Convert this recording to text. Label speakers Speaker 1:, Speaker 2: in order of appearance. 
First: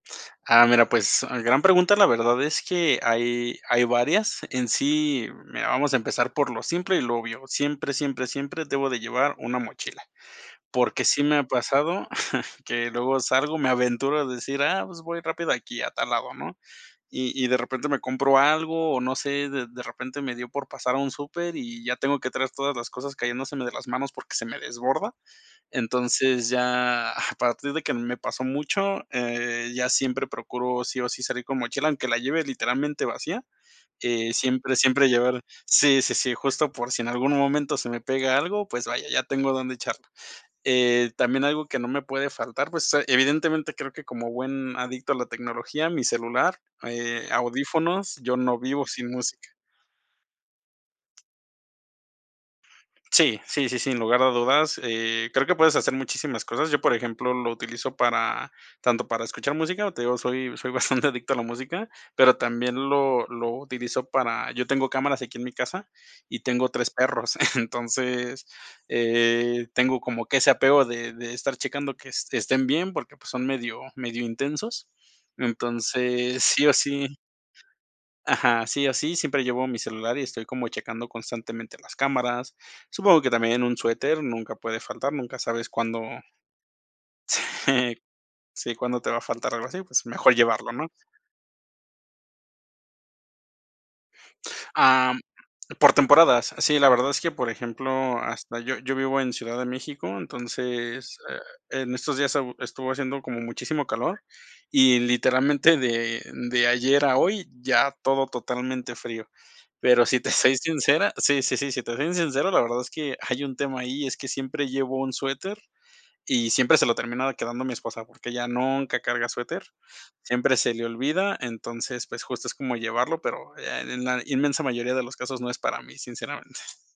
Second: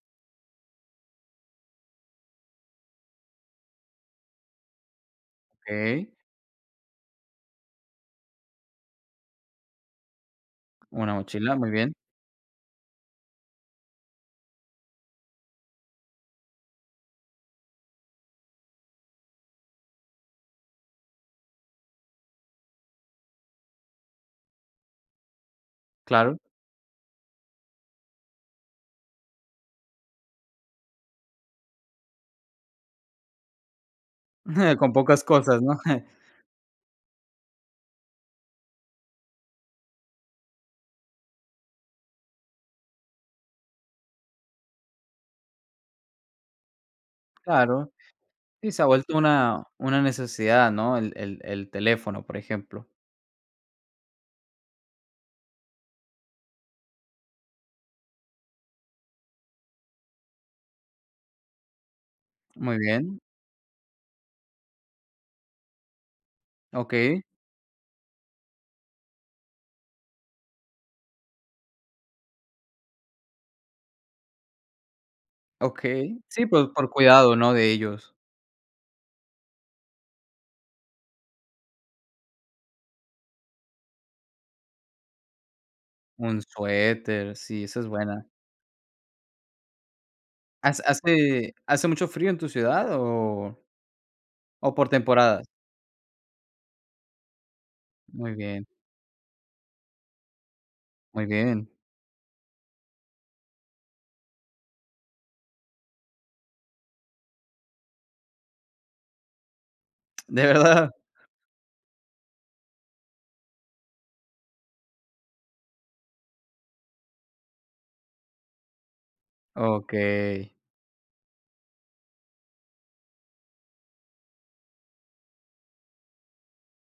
Speaker 1: Ah, mira, pues, gran pregunta, la verdad es que hay hay varias. En sí, mira, vamos a
Speaker 2: Okey.
Speaker 1: empezar por lo simple y lo obvio. Siempre, siempre, siempre debo de llevar una mochila. Porque
Speaker 2: Una
Speaker 1: sí me ha
Speaker 2: mochila, muy bien.
Speaker 1: pasado que luego salgo, me aventuro a decir: "Ah, pues, voy rápido aquí, a tal lado", ¿no?, y y, de repente me compro algo o no sé, de de repente me dio por pasar a un súper y ya tengo que traer todas las cosas cayéndose de las manos porque se me desborda.
Speaker 2: Claro.
Speaker 1: Entonces, ya a partir de que me pasó mucho, eh, ya siempre procuro, sí o sí, salir con mochila, aunque la lleve, literalmente, vacía, eh, siempre,
Speaker 2: Con
Speaker 1: siempre
Speaker 2: pocas
Speaker 1: llevar
Speaker 2: cosas, ¿no?
Speaker 1: Sí, sí, sí, justo por si en algún momento se me pega algo, pues vaya, ya tengo dónde echarla. Eh, también algo que no me puede faltar, pues, ah, evidentemente, creo que, como buen adicto a la tecnología, mi celular, eh,
Speaker 2: Claro.
Speaker 1: audífonos, yo no
Speaker 2: Sí, se ha
Speaker 1: vivo sin
Speaker 2: vuelto
Speaker 1: música.
Speaker 2: una una necesidad, ¿no? El el el teléfono, por ejemplo.
Speaker 1: Sí, sí, sí, sin lugar a dudas, eh, creo que puedes hacer muchísimas cosas. Yo, por ejemplo, lo utilizo para tanto para escuchar música, te digo, soy soy bastante adicto a la música, pero también
Speaker 2: Muy bien.
Speaker 1: lo lo utilizo para yo tengo cámaras aquí, en mi casa, y tengo 3
Speaker 2: Okey.
Speaker 1: perros. Entonces, eh, tengo como que ese apego de de estar checando que es estén bien porque, pues, son medio medio intensos.
Speaker 2: Okey.
Speaker 1: Entonces,
Speaker 2: Sí,
Speaker 1: sí
Speaker 2: pues,
Speaker 1: o
Speaker 2: por
Speaker 1: sí
Speaker 2: cuidado, ¿no?, de ellos.
Speaker 1: Ajá, sí o sí, siempre llevo mi celular y estoy como checando constantemente las cámaras. Supongo que también un suéter nunca puede faltar, nunca sabes cuándo
Speaker 2: Un suéter, sí, esa es
Speaker 1: Sí,
Speaker 2: buena.
Speaker 1: sí, cuándo te va a faltar o algo así, pues mejor llevarlo,
Speaker 2: ¿Has
Speaker 1: ¿no?
Speaker 2: hace hace mucho frío en tu ciudad o o por
Speaker 1: Am,
Speaker 2: temporadas?
Speaker 1: por temporadas. Sí, la verdad es que, por ejemplo,
Speaker 2: Muy
Speaker 1: hasta
Speaker 2: bien.
Speaker 1: yo yo vivo en Ciudad de México, entonces,
Speaker 2: Muy bien.
Speaker 1: eh, en estos días e estuvo haciendo como muchísimo calor y, literalmente, de de ayer a hoy, ya todo totalmente frío. Pero si te
Speaker 2: ¿De
Speaker 1: soy
Speaker 2: verdad?
Speaker 1: sincera sí, sí, sí, si te soy sincero, la verdad es que hay un tema ahí, es que siempre llevo un suéter y siempre se lo terminaba quedando mi esposa, porque ella nunca carga suéter,
Speaker 2: Okey.
Speaker 1: siempre se le olvida. Entonces, pues, justo, es como llevarlo, pero, eh, en la inmensa mayoría de los casos no es para mí, sinceramente.